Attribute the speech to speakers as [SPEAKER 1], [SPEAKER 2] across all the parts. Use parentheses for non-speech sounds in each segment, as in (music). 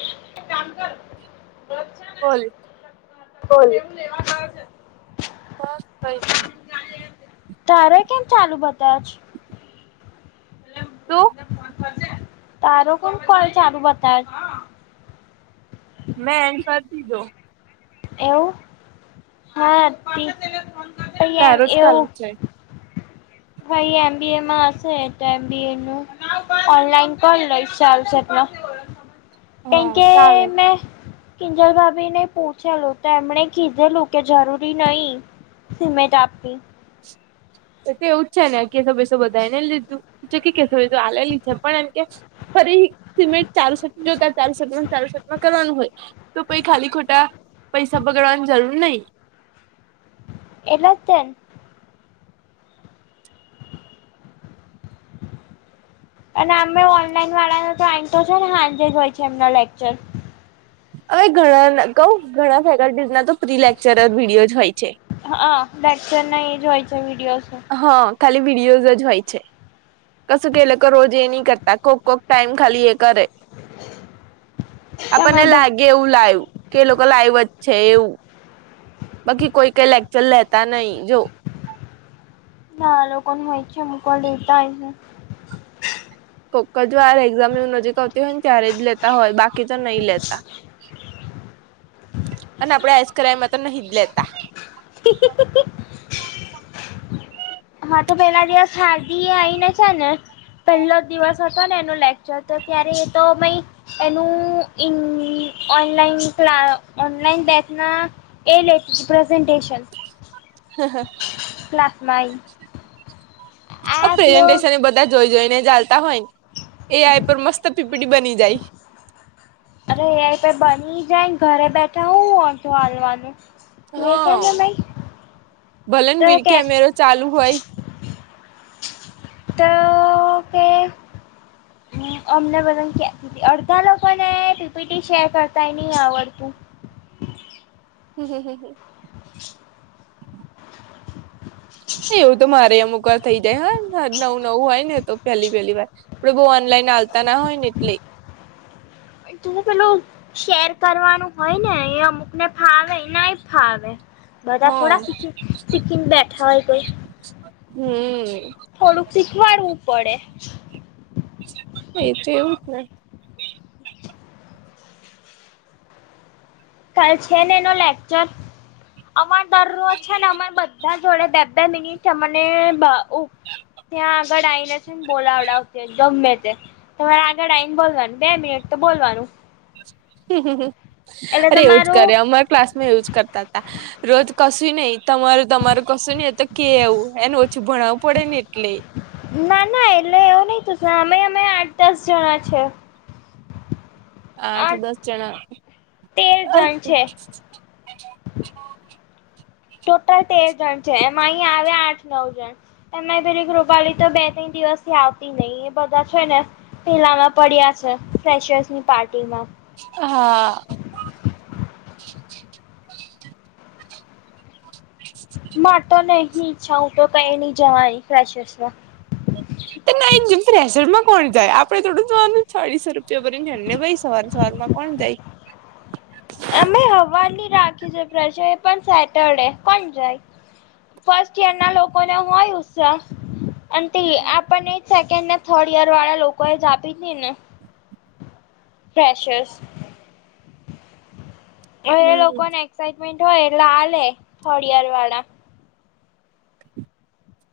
[SPEAKER 1] (unintelligible) કામ કર
[SPEAKER 2] બોલ
[SPEAKER 1] (inaudible)
[SPEAKER 2] બસ કઈ છે
[SPEAKER 1] તારે કેમ ચાલુ બતાવે છે
[SPEAKER 2] શું
[SPEAKER 1] તારો કોણ કોલ ચાલુ બતાવે છે
[SPEAKER 2] મે એન્ડ કરી દીધો
[SPEAKER 1] એવું હા (inaudible)
[SPEAKER 2] તારું જ ચાલુ છે
[SPEAKER 1] હ એ એમ બી એમાં હશે તો એમ બી એનું ઓનલાઈન કર લઈશ ચાલશે એટલે કેમ
[SPEAKER 2] હા
[SPEAKER 1] કે
[SPEAKER 2] ચાલે
[SPEAKER 1] મે કિંજલભાભી ને પૂછેલું તો એમણે કીધેલું કે જરૂરી નહી સિમેન્ટ આપવી
[SPEAKER 2] એતો એવું જ છે ને કેશું બેસું બધાને લીધું જો કે કેશુ એ તો આલેલી છે પણ એમ કે ફરી સિમેન્ટ ચારુસેટ જો તાર ચારુસેટ માં ને ચારુસેટમાં કરવાનું હોય તો પઈ ખાલી ખોટા પૈસા બગડવાની જરૂર નહી
[SPEAKER 1] એટલે તે ન અને અમે ઓનલાઈન વાળા (unintelligible) છે ને સાંજે જ હોય છે એમનો લેક્ચર
[SPEAKER 2] હવે ઘણા કઉ ઘણા ફેકલ્ટીઝ ના તો પ્રી લેક્ચરર વિડીયો જ હોય છે
[SPEAKER 1] હા લેક્સર ન એજ હોય છે વિડીયોસ
[SPEAKER 2] હા ખાલી વિડીયોઝ જ હોય છે કશું કે લોકો રોજ એ ન કરતા કોક કોક ટાઈમ ખાલી એ કરે આપણને
[SPEAKER 1] તમારા ભાઈ
[SPEAKER 2] લાગે કેવું લાઈવ કે લોકો લાઈવ જ છે એવું બાકી કોઈ કઈ લેક્ચર લેતા નહી જો
[SPEAKER 1] ના લોકોનું હોય છે અમુક વાર લેતા હોય છે
[SPEAKER 2] કોક જ વાર એક્ઝામ ને એવું નજીક આવતી હોય ને ત્યારે જ લેતા હોય બાકી તો નહી લેતા અને આપડે આઈસક્રાઈમાં તો નહી જ લેતા
[SPEAKER 1] (unintelligible) હા તો પેલા દિવસ હારદી આઇ ને છે ને પહેલો દિવસ હતો ને એનો લેક્ચર તો ત્યારે એ તો મય એનું (unintelligible) ઓનલાઈન ક્લા ઓનલાઈન બેથના એ લેતી તી પ્રઝન્ટન્ટેશન
[SPEAKER 2] હ હ
[SPEAKER 1] આઈ આપ લોગ
[SPEAKER 2] પ્રેઝન્ટન (unintelligible) બધા જોઈ જોઈ ને આલતા હોય ને એઆઇ પર મસ્ત પીપીટી બની જાય
[SPEAKER 1] અરે એેઆઈ પે બની જાયને ઘરે બેઠા હું વોધો આલવાનું મે ક્યા
[SPEAKER 2] હા
[SPEAKER 1] ભાઈ
[SPEAKER 2] ભલે ને
[SPEAKER 1] ત
[SPEAKER 2] વીર
[SPEAKER 1] કે
[SPEAKER 2] કેમેરો ચાલુ હોય
[SPEAKER 1] તો કે હ અમને બધ કે અડધા લોકો એ ટીપીટીી શેર કરતાાય નહી આવડતું
[SPEAKER 2] હમ હ હમમ
[SPEAKER 1] (unintelligible)
[SPEAKER 2] એવું તો મારે અમુક વાર થઇ જાય હા નવું નવું હોય ને તો પહેલી-પહેલી વાર આપડે બહુ ઓનલાઈન આલતા ના હોય ને એટલે
[SPEAKER 1] તું પેલો શેર કરવાનું હોય ને એ અમુકને ફાવે નાય ફાવે
[SPEAKER 2] હ
[SPEAKER 1] બધા થોડા શીખી શીખીને બેઠા હોય કોઈ
[SPEAKER 2] હમ
[SPEAKER 1] થોડુંક શીખવાડવું પડે
[SPEAKER 2] એ તો એવું જ ને
[SPEAKER 1] કાલ છે ને એનો લેક્ચર અમાર દરરોજ છે ને અમાર બધા જ થોડા બે બે મિનિટ અમને અ ત્યાં આગળ આઈને શ બોલાવડાવતી ગમે તે તમારે આગળ આવીને બોલવાનું બે મિનિટ તો બોલવાનું
[SPEAKER 2] હમમ
[SPEAKER 1] એટલે
[SPEAKER 2] અરે એવું જ કરે
[SPEAKER 1] તમારું
[SPEAKER 2] અમારા ક્લાસ માં એવું જ કરતા હતા રોજ કશું નહીં તમારું તમારું કશું નહિ એ તો કે એવું એને ઓછું ભણાવવું પડે ને એટલે
[SPEAKER 1] ના ના એટલે એવું નહીં શુ અમે અમે આઠ દસ જણા છે
[SPEAKER 2] આઠ દસ જણા
[SPEAKER 1] તેર જણ છે ટોટલ તેર જણ છે એમાં અહીં આવે આઠ નવ જણ એમાં પેરી કુપાડી તો બે ત દિવસ થી આવતી નહી એ બધા છે ને પેલામાં પડ્યા છે ફેશસની પાર્ટીમાં
[SPEAKER 2] હા
[SPEAKER 1] મા તો નહી ઈચ્છા હું તો કઈ નહી જવાની ફેશસ માં
[SPEAKER 2] (unintelligible) ના માં કોણ જાય આપે થોડું જવાનું ચાળીસો રૂપિયા ભર જને ભાઈ સવાર સવારમાં કોણ જાય
[SPEAKER 1] અમે હવાની રાખી છે પ્રજ એ પણ સેટરડે કોણ જાય ફર્સ્ટ યર ના લોકોને હોય ઉત્સાહ અને તે આપણને એ જ સેકન્ડ ને થર્ડ યર વાળા લોકોએ જ આપી ને ફ્રેેશસ હ એ
[SPEAKER 2] હમ
[SPEAKER 1] લોકોને એક્સાાઈટમેન્ટ હોય એટલે આ લે થોડ યર વાળા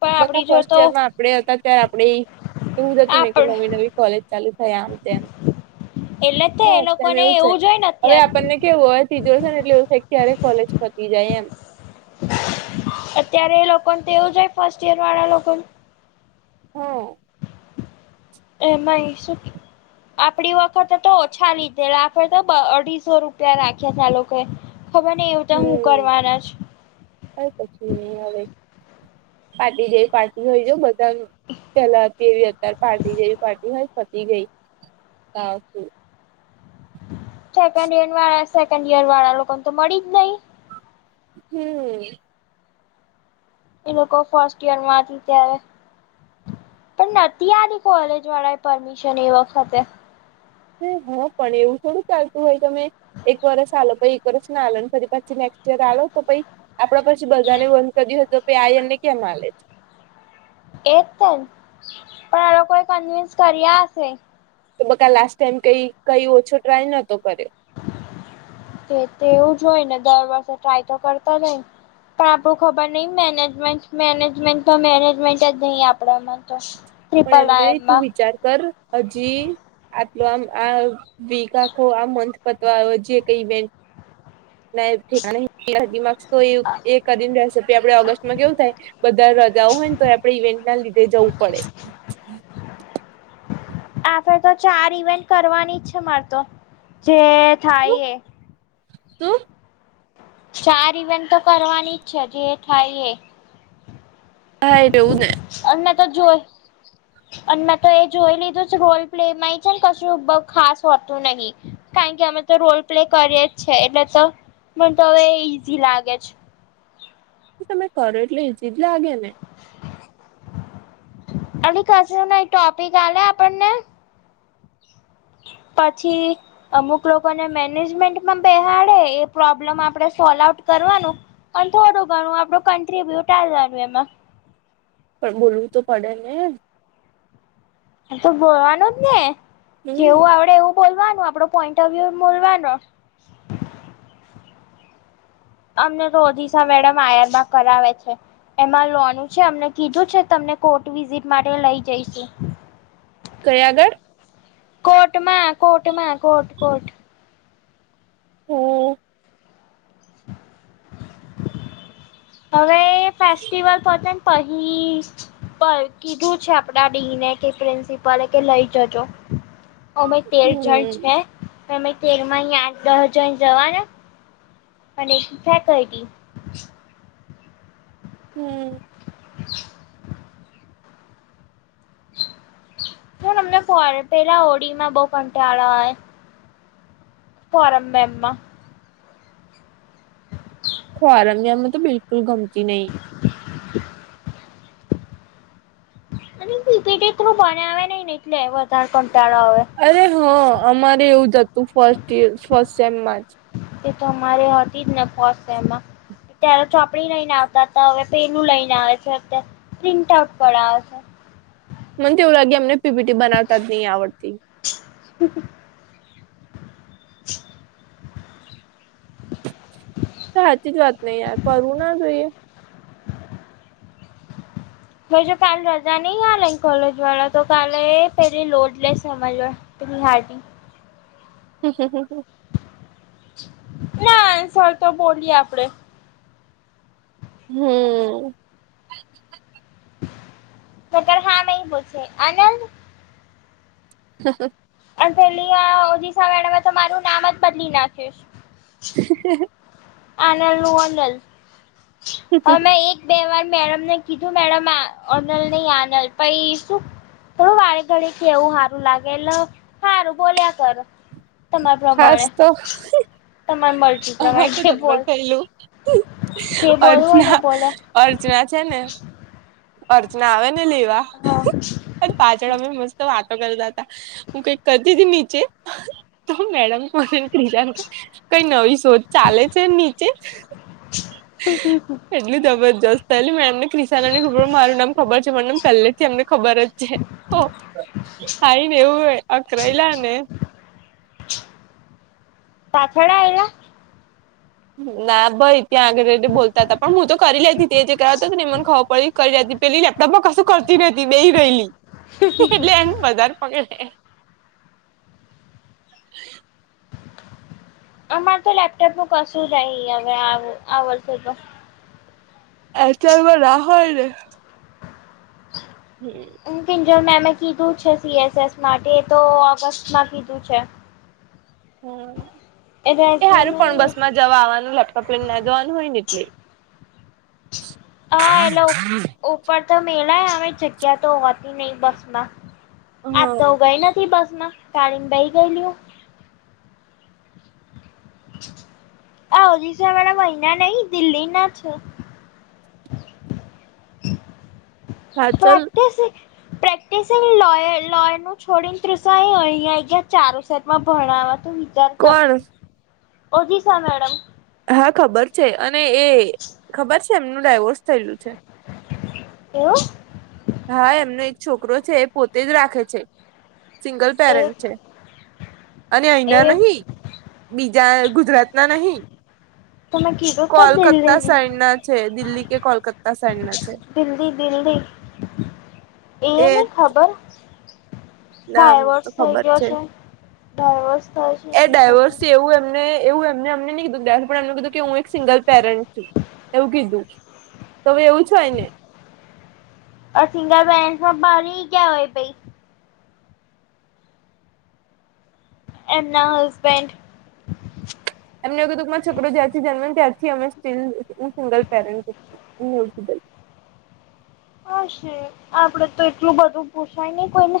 [SPEAKER 1] પણ આપડી
[SPEAKER 2] બકા
[SPEAKER 1] જો
[SPEAKER 2] ફર્સ્ટ
[SPEAKER 1] તો
[SPEAKER 2] યર માં આપડે હતા ત્યારે આપણેે એવું જ થતું નને કે
[SPEAKER 1] આપડ
[SPEAKER 2] નવી નવી કોલેજ ચાલુ થાય આમ તેમ
[SPEAKER 1] એટલે તે
[SPEAKER 2] બ
[SPEAKER 1] એ
[SPEAKER 2] તેમ
[SPEAKER 1] લોકોને
[SPEAKER 2] એવું છે
[SPEAKER 1] જોય ને
[SPEAKER 2] હવે
[SPEAKER 1] અત્યાર
[SPEAKER 2] આપણને કેવું હોય સીધો હશે એટલે ક્યારે કોલેજ પતી જાય એમ
[SPEAKER 1] અત્યારે એ લોકોને તો એવું જ હોય ફર્સ્ટ ઈયર વાળા લોકોને
[SPEAKER 2] હો
[SPEAKER 1] એમાં શીખી આપણી વખતે તો ઓછા લીધેલા આપે તો બ અઢીસો રૂપિયા રાખ્યા તા લોકો ખબર ને એવું તો હું કરવાના જ
[SPEAKER 2] હ પછી નહી હવે પાટી જઈ પા જોઈ જા બધા પેલા હતી એવી હતી અતયારે પાર્ટી જેવી પાર્ટી હોય પતી ગઈ તા
[SPEAKER 1] સેકન્ડ વાળા સેકન્ડ ઈયર વાળા લોકોને તો મળી જ નહી
[SPEAKER 2] હમ
[SPEAKER 1] એ લોકો ફર્સ્ટ ઈયર માંથી ત્યારે પણ નથી આવ કોલેજ વાળા એ પરમિશન એ વખતે
[SPEAKER 2] હા પણ એવું થોડું ચાલતું હોય તમે એક વરસ આલો પછી એક વરસ ના આલો પછી પછી નેક્સ્ટ યર આલો તો પછી આપણે પછી બધાને બંધ કર્યું હતું કે આ એમને ક્યાં મળે છે.
[SPEAKER 1] એજ પણ આ લોકોએ કન્વિન્સ કર્યા હશે?
[SPEAKER 2] તો બકા લાસ્ટ ટાઈમ કઈ કઈ ઓછો ટ્રાય નતો કર્યો.
[SPEAKER 1] એ તો એવું જ હોય ને દર વર્ષે ટ્રાય તો કરતા જ હોય ને પણ આપણું ખબર નથી મેનેજમેન્ટ જ નથી આપણા તો
[SPEAKER 2] પણ એમ નહીં તો
[SPEAKER 1] આઈમાં
[SPEAKER 2] વિચાર કર હજી આટલું આમ આ આ મંથ પતવા આયો જે કંઈ આપડે ઓગસ્ટમાં કેવું થાય છે. બધી રજાઓ હોય ને તો પણ આપણે ઈવેન્ટના લીધે જવું પડે.
[SPEAKER 1] (unintelligible) આે તો ચાર ઇવેન્ટ કરવાની છે મારે તો જે થાય એ
[SPEAKER 2] તો
[SPEAKER 1] ચાર ઇવેન્ટ તો કરવાની જ છે જે થાય એ.
[SPEAKER 2] હા એવુંજ ને.
[SPEAKER 1] અને મેં તો જોયું અને મેં તો એ જોઈ લીધું છે રોલ પ્લેમાંય છે ને કશું ખાસ હોતું નથી કારણ કે અમે તો રોલ પ્લે કરીએ જ છે એટલે તો મને તો હવે ઈઝી લાગે છે.
[SPEAKER 2] તમે કરો એટલે ઇઝી લાગે ને
[SPEAKER 1] ટોપિક આલે આપણને. પછી. અમુક લોકોને મેનેજમેન્ટમાં બેસાડે એ પ્રોબ્લેમ આપણે સોલ્વ આઉટ કરવાનું પણ થોડું ઘણું આપડું કન્ટ્રીબ્યુ આપવાનું એમાં.
[SPEAKER 2] પણ બોલવું તો પડે ને.
[SPEAKER 1] તો બોલવાનું જ ને જેવું આવડે એવું બોલવાનું આપડો પોઈન્ટ ઓફ વ્યુ બોલવાનો. અમને રોજિસા મેડમ આય આર બા કરાવે છે. એમાં લોનું છે અમને કીધું છે તમને કોર્ટ વિઝિટ માટે લઈ જઈશું.
[SPEAKER 2] કઈ આગળ?
[SPEAKER 1] કોર્ટમાં કોર્ટમાં કોર્ટ કોર્ટ
[SPEAKER 2] હા.
[SPEAKER 1] હવે ફેસ્ટિવલ પતેને પછી. પણ કીધું છે આપડા ડીને કે પ્રિન્સિપલે કે લઈ જજો. અમે તેર જણ
[SPEAKER 2] હમ
[SPEAKER 1] છે અમે તેરમાં અહીંયા દસ જણ જવાના છે. અને ફેકલ્ટી
[SPEAKER 2] હા.
[SPEAKER 1] હા. ના અમને પેલા ઓડીમાં બહુ કંટાળો આવે છે. ફોરમ મેમનો
[SPEAKER 2] ફોર્મ મેમ તો બિલકુલ ગમતી નથી.
[SPEAKER 1] (unintelligible) અને પીપીટી થ્રું બને ભણાવે એટલે વધારે કંટાળો આવે.
[SPEAKER 2] અરે હ અમારે એવું જ હતું ફર્સ્ટ સેમમા.
[SPEAKER 1] તે તો અમારે હતી જ ને ફર્સ્ટ એમાં. ત્યારે ચોપડી લઈને આવતા હતા હવે પેલું લઈને આવે છે અત્યારે પ્રિન્ટ આઉટ કરાવ છે.
[SPEAKER 2] મને એવું લાગે એમને પીપીટી બનાવતા જ નહી આવડતી.
[SPEAKER 1] હા. (unintelligible) (unintelligible)
[SPEAKER 2] તો સાચી જ વાત ને ફરવું ના જોઈએ.
[SPEAKER 1] હ જો કાલે રજા નહી આ લઈ કોલેજ વાળા તો કાલે પેલી લોડલેસ સમજવા (unintelligible)
[SPEAKER 2] હમ હમ હમમ
[SPEAKER 1] ના આન્સર તો બોલીએ આપડે
[SPEAKER 2] હમ
[SPEAKER 1] બત હા ન પૂછે અનંદ
[SPEAKER 2] હા હ.
[SPEAKER 1] અને પેલી ઓિશ મેડમે તો મારું નામ જ બદલી નાખીશ.
[SPEAKER 2] હ.
[SPEAKER 1] આનલનલ હ મેં એક બે વાર મેડમને કીધું મેડમ અનલ નહી આનલ પ શું. થોડું વાળ ઘડી કે એવું સારું લાગે સારું બોલ્યા કર. તમાર પ્રમાણે
[SPEAKER 2] ખાસ તો
[SPEAKER 1] તમારે મતી પ્રમાણે જે
[SPEAKER 2] બ
[SPEAKER 1] બોલ
[SPEAKER 2] થલું
[SPEAKER 1] જે બોલવું હોય ને
[SPEAKER 2] અર્ચના
[SPEAKER 1] બોલો
[SPEAKER 2] અર્ચના છે ને અર્ચના આવે ને લેવા.
[SPEAKER 1] હા
[SPEAKER 2] પાછળ અમે મસ્ત વાતો કરતા હતા હું કઈક કરતી હતી નીચે તો મેડમ કો કિજા કઈ નવી શોધ ચાલે છે નીચે જ.
[SPEAKER 1] (unintelligible)
[SPEAKER 2] એટલું જબરજસ્તય એલી મે એમને કિસાાન ને ખબર મારું નામ ખબર છે મ નામ પહેલેથી એમને ખબર જ થાઈ ને એવું હો અકરાયલા ને.
[SPEAKER 1] ત ખડા આવયા.
[SPEAKER 2] ના ભાઈ ત્યાં આગળ બોલતા હતા પણ હું તો કરી લેતી તે જે કરાવતો નેને ખવા પડી કરી લેતી. પેલી લેપટોપમાં કશું કરતી નહતી બેઈ રહેલી એટલે એમ વધારે પકડ.
[SPEAKER 1] અમારે તો લેપટોપ નું કશું રહી હવે આવર્ષ તો
[SPEAKER 2] એ ચાલમાંર રાહ હોય રે. હમ.
[SPEAKER 1] હકિન્જર મેં મેમે કીધું છે સીએસએસ માટે એ તો ઓગસ્ટમાં કીધું છે.
[SPEAKER 2] હમ. એ સારું પણ
[SPEAKER 1] રેઝ્યુમે
[SPEAKER 2] બસ માં જવા આવવાનું લેપટોપ લઈને ના જવાનું હોય ને એટલે.
[SPEAKER 1] હા હેલો. ઉપર તો મેલાય અ જગ્યા તો હોતી નહ બસ માં. આજ તો
[SPEAKER 2] હા
[SPEAKER 1] ગઈ નથી બસમાં તાળીને બેહી ગયેલું. આવ જ સાના મહિના નહી દિલ્હી ના છ
[SPEAKER 2] હા ચલ
[SPEAKER 1] પ્રક્ટ પ્ર લોયર નું છોડીને ત્રસ અહિયાંં ચારો સામાં ભણાવવા. જાર
[SPEAKER 2] કોણ
[SPEAKER 1] ઓ જીસ મેડમ.
[SPEAKER 2] હા ખબર છે અને એ ખબર છે એમનું ડાયવોર્સ થયેલું છે.
[SPEAKER 1] હવ.
[SPEAKER 2] હા એમનો એક છોકરો છે એ પોતે જ રાખે છે. સિંગલ
[SPEAKER 1] એક
[SPEAKER 2] પેરેન્ટ છે અને અહીના
[SPEAKER 1] એ
[SPEAKER 2] નહી. બીજા ગુજરાત ના નહી.
[SPEAKER 1] તોમે ક.
[SPEAKER 2] કોલકત્તા સાઈડ ના છે દિલ્હી કે કોલકતા સાઈડ ના છે?
[SPEAKER 1] દિલ્હી દિલ્હી એ નહી ખબર,
[SPEAKER 2] નામ
[SPEAKER 1] ડાય
[SPEAKER 2] તો
[SPEAKER 1] વર્ષ થઇ
[SPEAKER 2] ખબર
[SPEAKER 1] ગયો છે ડાય વર્ષ.
[SPEAKER 2] એ ડાયવોર્સ એવું એમને એવું એમ. એમને અમને નહી કીધું પણ એમને કીધું કે હું એક સિંગલ પેરેન્ટ છું એવું કીધું. તો હવે એવું છ ને.
[SPEAKER 1] અ સિંગલ બેન બરી ક્યાવાય પી. એમના હસબન્ડ-
[SPEAKER 2] એમને એવું કે મારા છોકરો જ્યારથી જન્મે ત્યારથી અમે સ્ટીલ સિંગલ પેરેન્ટવ
[SPEAKER 1] હાશે આપડે તો એટલું બધું પૂછાય નહી કોઈને.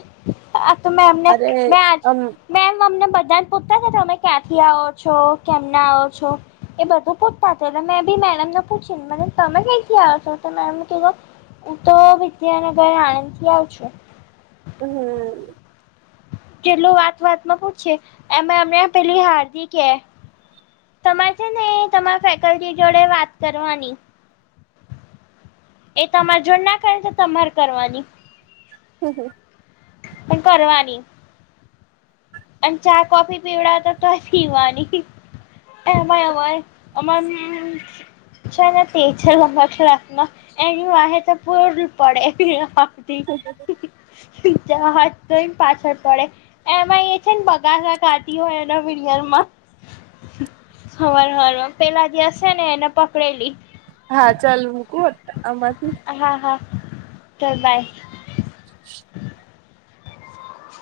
[SPEAKER 1] આ તો મે એમને
[SPEAKER 2] અરે
[SPEAKER 1] મે આજ
[SPEAKER 2] આમ
[SPEAKER 1] (unintelligible) મેમ અમને બધાને પૂછતા છે, તમે ક્યાંથી આવો છો કેમ ના આવો છો. એ બધું પૂછતા હતા એટલે મેં બી મેડમને પૂછીને મેડમ તમે કથી આવ્યો છો મેડમ કીધો. હું તો વિદ્યાનગર આણંદ થી આવ છું.
[SPEAKER 2] હમ હમ.
[SPEAKER 1] પેલું વાત વાતમાં પૂછી એમ એમને પેલી હાર્દિક એ, તમારે છે ને તમારા ફેકલ્ટી જોડે વાત કરવાની. એ તમારે જો ના કરે તો તમારે કરવાની.
[SPEAKER 2] હમ હમ
[SPEAKER 1] પણ કરવાની. અને ચા કોફી પીવડા હતા તો પીવાની, એવા એવા હોય અમારી છે તે છે લબક્ષ રાતમાં એની વા તો પૂર પડે. જા (unintelligible) હાર તોમ પાછર પડે એમએ, બગા કાઢી હોય એના વિર માં (unintelligible) સવાર સવારમાં પહેલા દિવસે એને પકડેલી.
[SPEAKER 2] હા ચાલ મૂકું આમાંથી,
[SPEAKER 1] હા હા ચલ બાય.
[SPEAKER 2] (inaudible)